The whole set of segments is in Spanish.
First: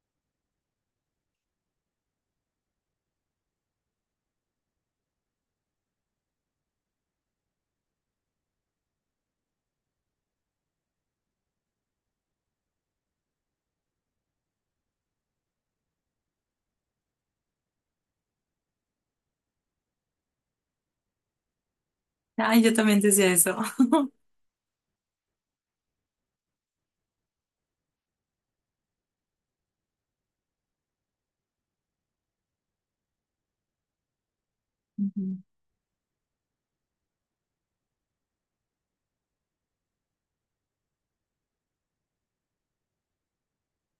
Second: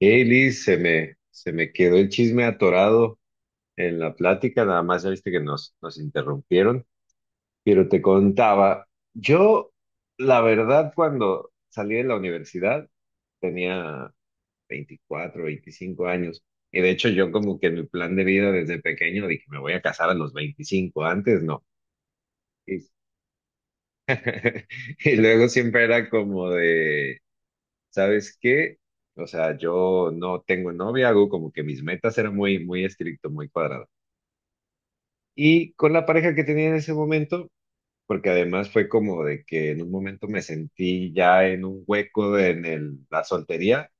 Hey Liz, se me quedó el chisme atorado en la plática, nada más ya viste que nos interrumpieron, pero te contaba, yo la verdad cuando salí de la universidad tenía 24 25 años, y de hecho yo como que mi plan de vida desde pequeño dije, me voy a casar a los 25 antes no. Ay, yo Y, también decía eso. y luego siempre era como de, ¿sabes qué? O sea, yo no tengo novia, hago como que mis metas eran muy, muy estricto, muy cuadrado. Ujú, Y con la pareja que tenía en ese momento, porque además fue como de que en un momento me sentí ya en un hueco la soltería,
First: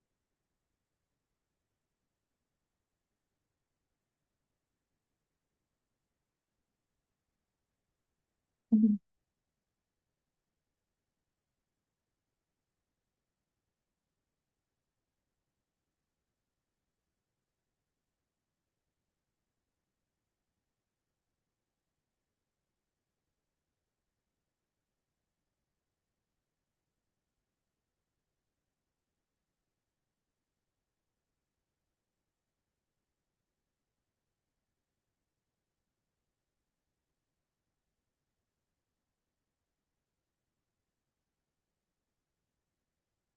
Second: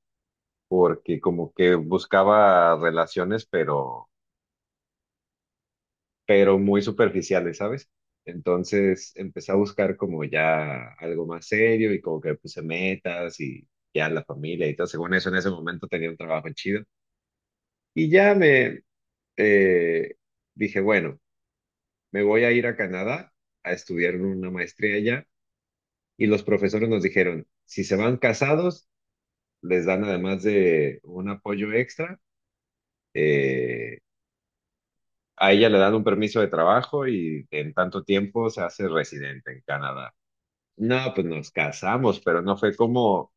porque como que buscaba relaciones, pero muy superficiales, ¿sabes? ujú. Entonces empecé a buscar como ya algo más serio y como que puse metas y ya la familia y todo. Según eso, en ese momento tenía un trabajo chido. Y ya me eh, dije, bueno, me voy a ir a Canadá a estudiar una maestría allá. Y los profesores nos dijeron, si se van casados, les dan además de un apoyo extra, eh, a ella le dan un permiso de trabajo y en tanto tiempo se hace residente en Canadá. No, pues nos casamos, pero no fue como,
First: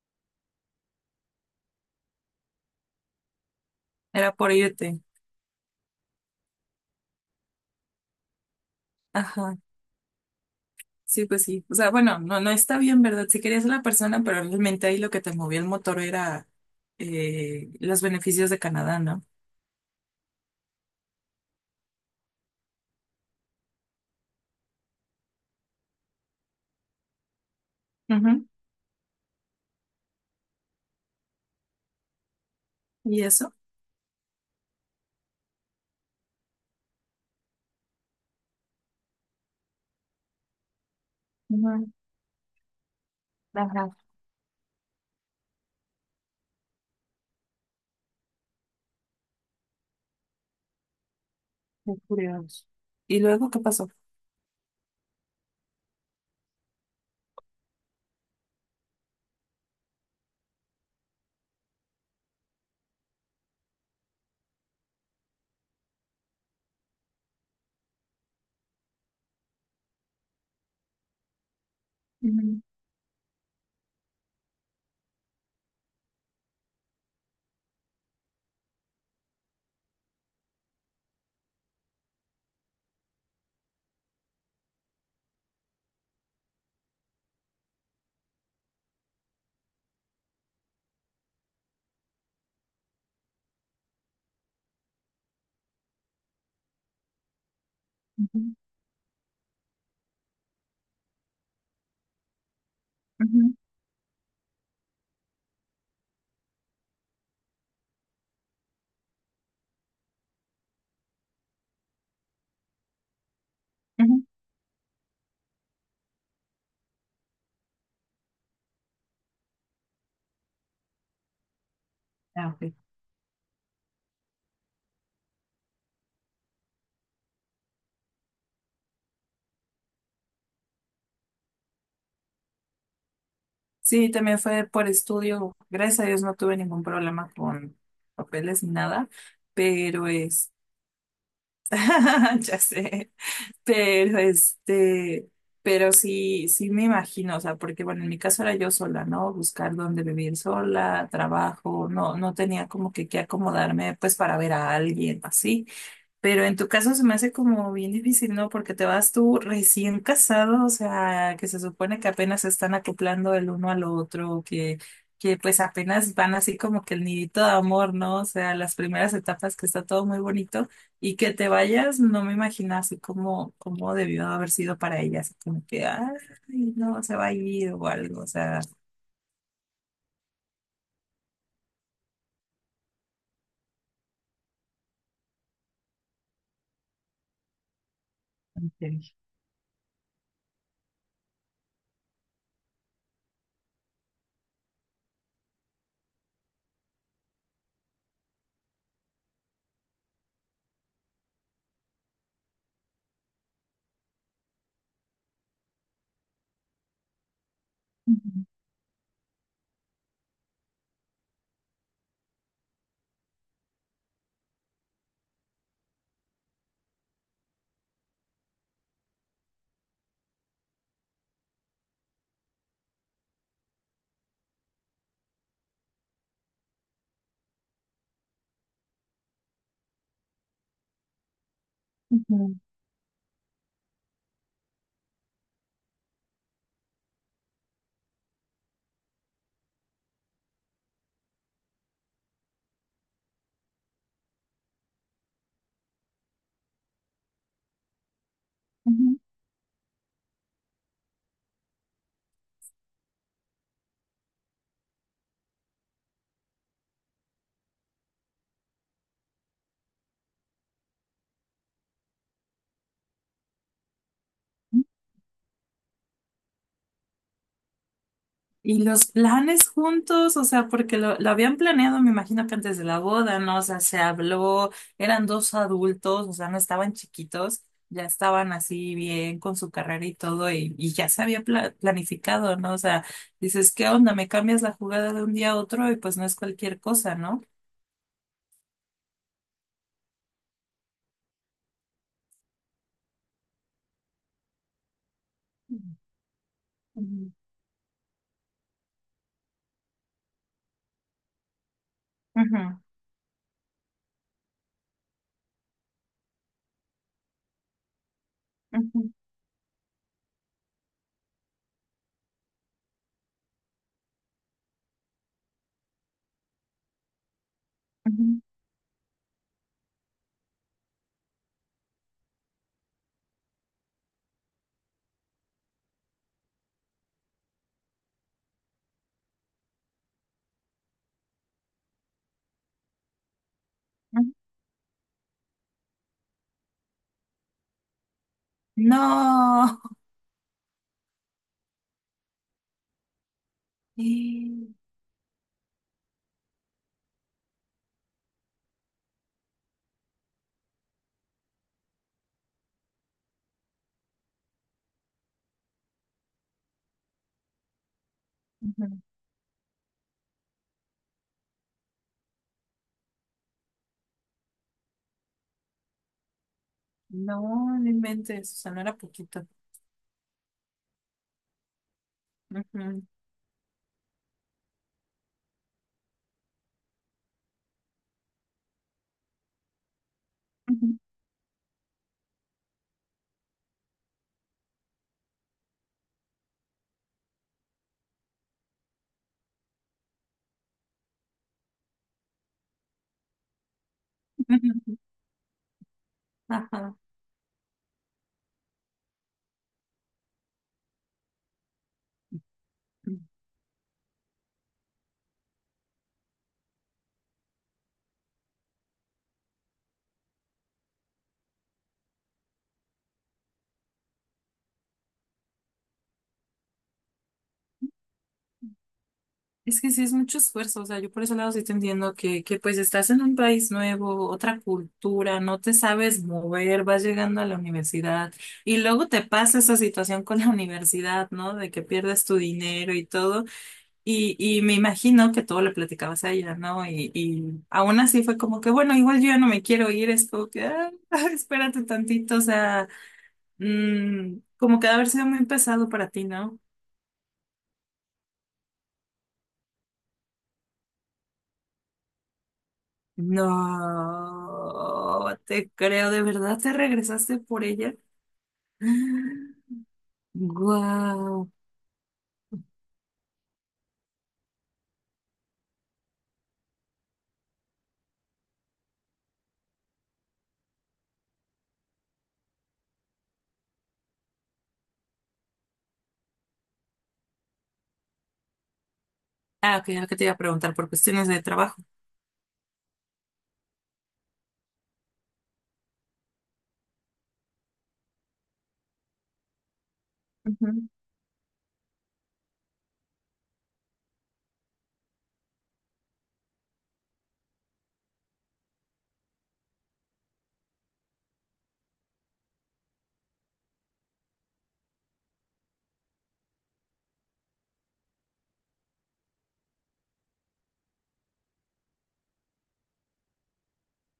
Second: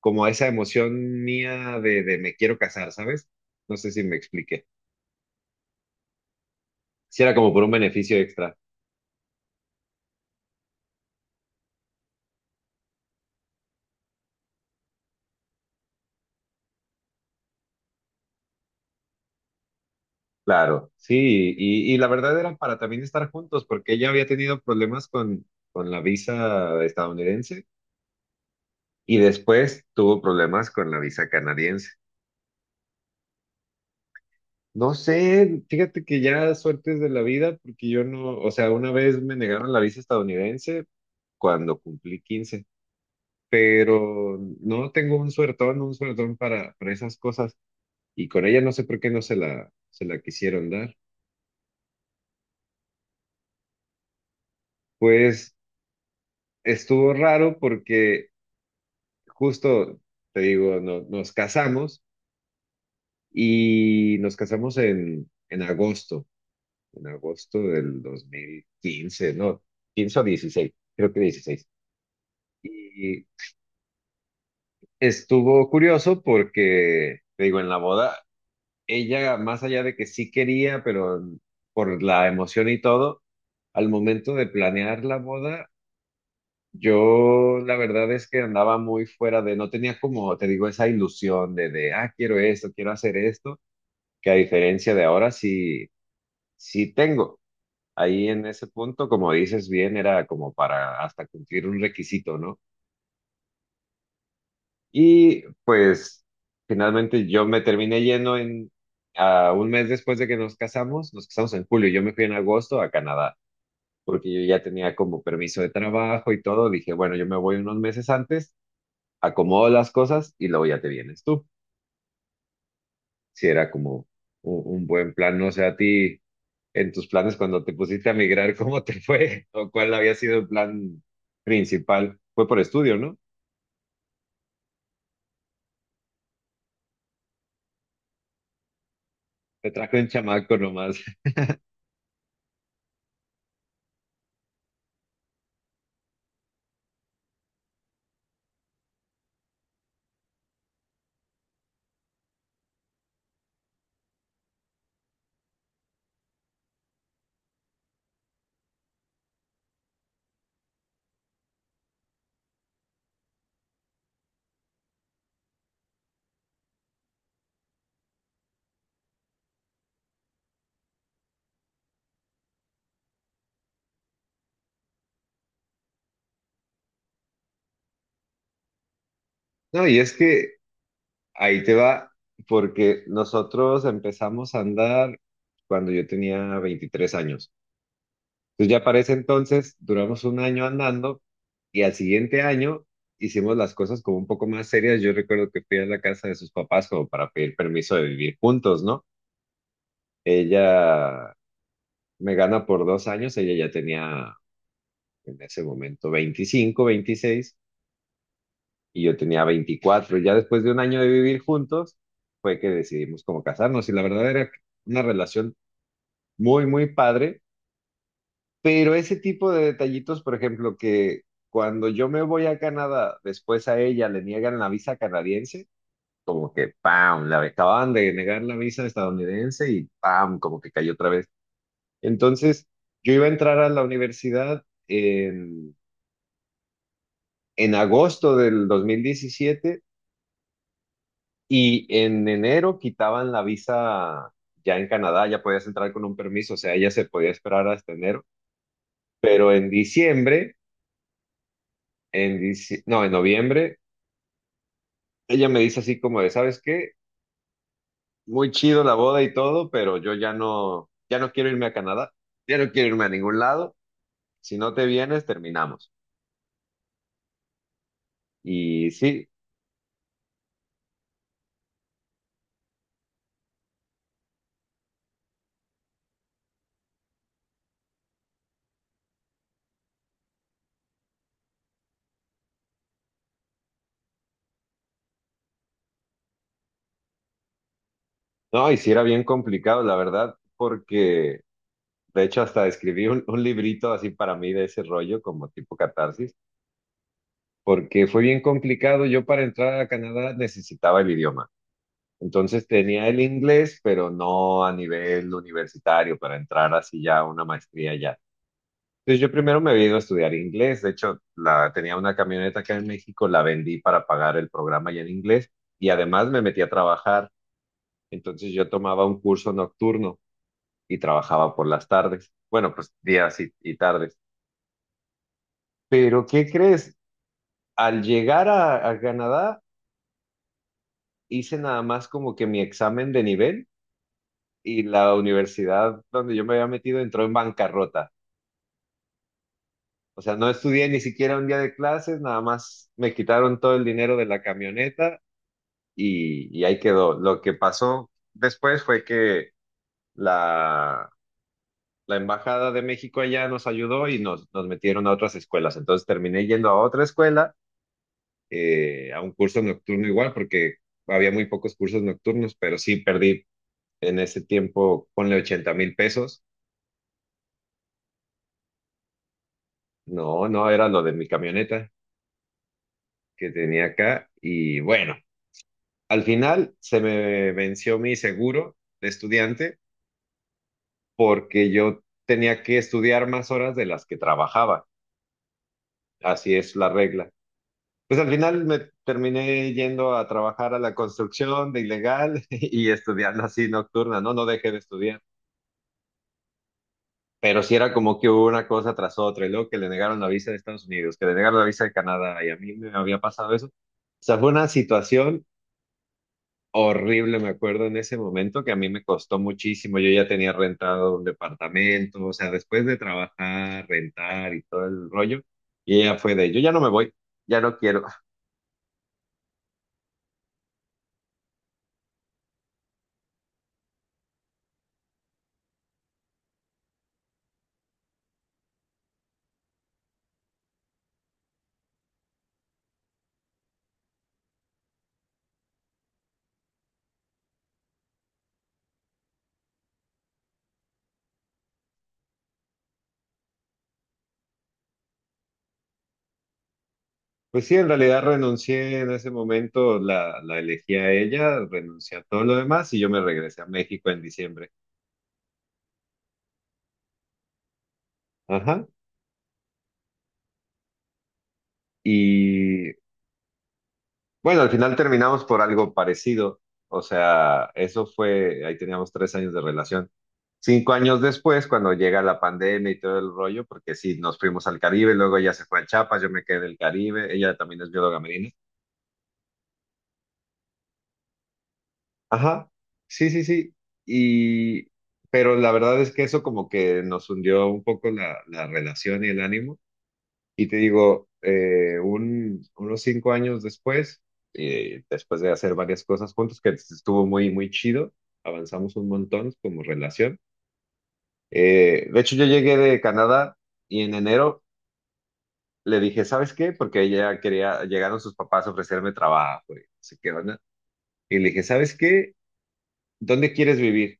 como esa emoción mía de me quiero casar, ¿sabes? No sé si me Era por expliqué. irte. Si era como por un beneficio extra. Ajá. Sí, pues sí. O sea, bueno, no, no está bien, ¿verdad? Si querías a la persona, pero realmente ahí lo que te movía el motor era los beneficios de Canadá, ¿no? Claro, sí, y la verdad era para también estar juntos, porque ella había tenido problemas con la visa estadounidense Ujú. y después tuvo problemas con la visa canadiense. ¿Y eso? No sé, fíjate que ya suertes de la vida, porque yo no, o sea, una vez me negaron la visa estadounidense cuando Ujú. cumplí 15, Ajá, pero no tengo un suertón para esas cosas, y con ella no sé por qué no se la quisieron dar. qué curioso. ¿Y luego qué pasó? Pues estuvo raro porque justo, te digo, nos casamos y nos casamos en agosto, en agosto del 2015 no, 15 o 16, creo que 16. Ujú, Y estuvo curioso porque, te digo, en la boda, ella, más allá de que sí quería, pero por la emoción y todo, al momento de planear la boda, yo la verdad es que andaba muy fuera de, no tenía como, te digo, esa ilusión de quiero esto, quiero hacer esto. Que a diferencia de ahora sí, sí tengo. Ahí en ujú, ese punto, como dices bien, era como para hasta cumplir un requisito, ¿no? ujú, Y pues finalmente yo me terminé yendo a un mes después de que nos casamos en julio, yo me fui en agosto a Canadá, ujú. porque yo ya tenía como permiso de trabajo y todo, dije, bueno, yo me voy unos meses antes, acomodo las cosas y luego ya te vienes tú. Ah, ok. Si era como un buen plan, no sé a ti, en tus planes cuando te pusiste a migrar, ¿cómo te fue? ¿O cuál había sido el plan principal? Fue por estudio, ¿no? Sí, también fue por estudio. Gracias a Dios no tuve ningún problema con papeles ni nada, Te trajo un pero es, chamaco nomás. ya sé. Pero este, pero sí, sí me imagino, o sea, porque bueno, en mi caso era yo sola, ¿no? Buscar dónde vivir sola, trabajo, no, no tenía como que acomodarme pues para ver a alguien así. Pero en tu caso se me hace como bien difícil, ¿no? Porque te vas tú recién casado, o sea, que se supone que apenas se están acoplando el uno al otro, que pues apenas van así como que el nidito de amor, ¿no? O sea, las primeras etapas que está todo muy bonito y que te vayas, no me imagino así como, como debió haber sido para ella, así como que, ay, no, se va a ir o algo, o sea. No, y es que ahí te va, porque nosotros empezamos a andar cuando yo tenía 23 años. Entonces ya para Ok. ese entonces duramos un año andando y al siguiente año hicimos las cosas como un poco más serias. Yo recuerdo que fui a la casa de sus papás como para pedir permiso de vivir juntos, ¿no? Ella me gana por 2 años, ella ya tenía en ese momento 25 26 Ujú, y yo tenía 24. Ya después de un año de vivir juntos, fue que decidimos como casarnos y la verdad era una relación muy, muy padre, pero ese tipo de detallitos, por ejemplo, que cuando yo me voy a Canadá, después a ella le niegan la visa canadiense. Como que, ¡pam! Le acababan de negar la visa estadounidense y ¡pam! Como que cayó otra vez. ujú, Entonces, yo iba a entrar a la universidad en agosto del 2017 y en enero quitaban la visa ya en Canadá, ya podías entrar con un permiso, o sea, ella se podía esperar hasta enero, ujú. pero en diciembre, no, en noviembre, ella me dice así como de, ¿sabes qué? Muy chido la boda y todo, pero yo ya no, quiero irme a Canadá, ya no quiero irme a ningún lado, si no te vienes, terminamos. Y Y los sí, planes juntos, o sea, porque lo habían planeado, me imagino que antes de la boda, ¿no? O sea, se habló, eran dos adultos, o sea, no estaban chiquitos, ya estaban así bien con su carrera y todo, y ya se había planificado, ¿no? O sea, dices, ¿qué onda? Me cambias la jugada de un día a otro y pues no es cualquier cosa, ¿no? no, y sí era bien complicado, la verdad, porque, de hecho, hasta escribí un librito así para mí de ese rollo, como tipo catarsis, Ujú, porque fue bien complicado. Yo para entrar a Canadá necesitaba el idioma. Entonces ujú, tenía el inglés, pero no a nivel universitario para entrar así ya a una maestría ya. ujú, Entonces yo primero me vino a estudiar inglés. De hecho, tenía una camioneta acá en México, la vendí para pagar el programa ya en inglés y además me metí a trabajar. ujú, Entonces yo tomaba un curso nocturno y trabajaba por las tardes. Bueno, pues días y tardes. Pero, ¿qué crees? Al llegar a Canadá, hice nada más como que mi examen de nivel ujú. y la universidad donde yo me había metido entró en bancarrota. No. O sea, no estudié ni siquiera un día de clases, nada más me quitaron todo el dinero de la Sí, camioneta y ahí quedó. Lo que pasó después fue que la, la Embajada de México allá nos ayudó y nos metieron a otras escuelas. Entonces terminé yendo a otra escuela, ujú. A un curso nocturno igual, porque había muy pocos cursos nocturnos, pero sí perdí en ese tiempo, ponle 80,000 pesos. No, no inventes, o sea, no era poquito. No, no, era lo de mi camioneta Ujú, que tenía acá. Y bueno, al final se me venció mi seguro de estudiante ujú, porque yo tenía que estudiar más horas de las que trabajaba. Así es la regla. Pues al final me terminé yendo a trabajar a la construcción de ilegal y estudiando así nocturna, ¿no? No dejé de ujú. estudiar. Ajá. Pero sí era como que hubo una cosa tras otra, y luego que le negaron la visa de Estados Unidos, que le negaron la visa de Canadá, y a mí me había pasado eso. O sea, fue una situación horrible, me acuerdo en ese momento, que a mí me costó muchísimo. Yo ya tenía rentado un departamento, o sea, después de trabajar, rentar y todo el rollo, y ella fue de, yo ya no me voy, ya no quiero. Es que sí es mucho esfuerzo, o sea, yo por ese lado sí te entiendo que pues estás en un país nuevo, otra cultura, no te sabes mover, vas llegando a la universidad y luego te pasa esa situación con la universidad, ¿no? De que pierdes tu dinero y todo. Y me imagino que todo lo platicabas a ella, ¿no? Y aún así fue como que, bueno, igual yo ya no me quiero ir, es como que, ah, espérate tantito, o sea, como que ha de haber sido muy pesado para ti, ¿no? Pues sí, en realidad renuncié en ese momento, la elegí a ella, renuncié a todo lo demás, y yo me regresé a México en diciembre. No, te creo, ¿de verdad te regresaste por ella? Ajá. Wow. Y bueno, al final terminamos por algo parecido. O sea, eso fue, ahí teníamos 3 años de relación. 5 años después, cuando llega la pandemia y todo el rollo, porque sí, nos fuimos al Caribe, luego ella se fue a Chiapas, yo me quedé en el Caribe, ella también es bióloga marina. Ah, ok, ahora que te iba a preguntar por cuestiones de trabajo. Ajá, sí, sí, sí. Y, pero la verdad es que eso como que nos hundió un poco la relación y el ánimo. Y te Ujú. digo, unos 5 años después, después de hacer varias cosas juntos, que estuvo muy, muy chido, avanzamos un montón como relación. De hecho, yo llegué de Canadá y en enero le dije, ¿sabes qué? Porque ella quería, llegaron sus papás a ofrecerme trabajo y no sé qué onda. Y le dije, ¿sabes qué? ¿Dónde quieres vivir?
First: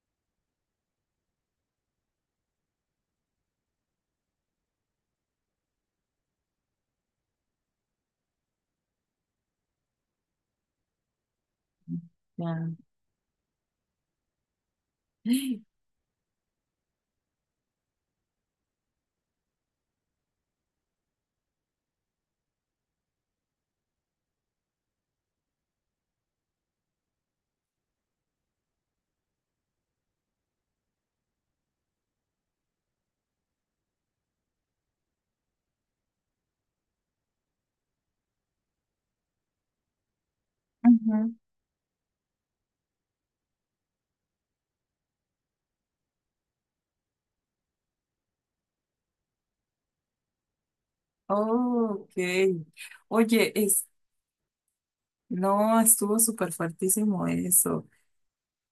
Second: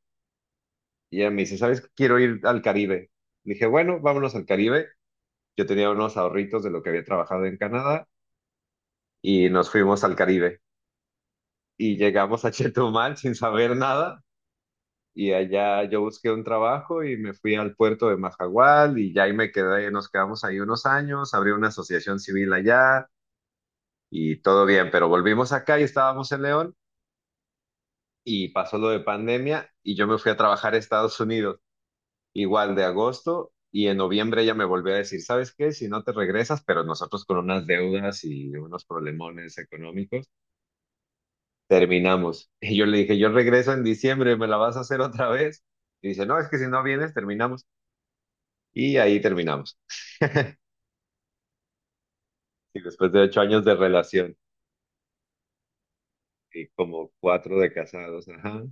Y ella me dice, ¿sabes qué? Quiero ir al Caribe. Le dije, bueno, vámonos al Caribe. Yo tenía unos ahorritos de lo que había trabajado en Canadá y nos fuimos al Caribe. Y llegamos a Ya. Chetumal sin saber nada y allá yo busqué un trabajo y me fui al puerto de Majagual y ya ahí me quedé, nos quedamos ahí unos años, abrí una asociación civil allá y todo bien, pero volvimos acá y estábamos en León y pasó lo de pandemia y yo me fui a trabajar a Estados Unidos, igual de agosto. Y en noviembre ella me volvió a decir, ¿sabes qué? Si no te regresas, pero nosotros con unas deudas y unos problemones económicos, Ujú. terminamos. Y yo le dije, yo regreso en diciembre, ¿me la vas a hacer otra vez? Y dice, no, es que si no vienes, terminamos. Y ahí terminamos. Oh, ok. Y después de ocho Oye, años de es, relación no, estuvo súper y como fuertísimo cuatro de eso. casados, ajá.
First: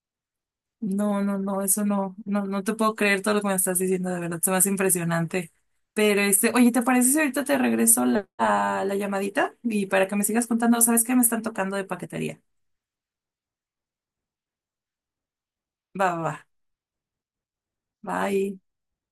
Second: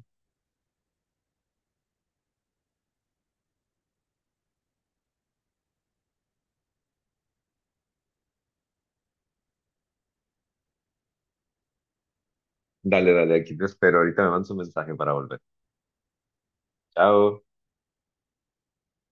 No, no, no, eso no, no, no te puedo creer todo lo que me estás diciendo, de verdad, se me hace impresionante. Pero este, oye, ¿te parece si ahorita te regreso la llamadita? Y para que me sigas contando, ¿sabes qué? Me están tocando de paquetería. Dale, dale, aquí te espero. Ahorita me mandas un mensaje para volver. Va, va, va. Chao. Bye.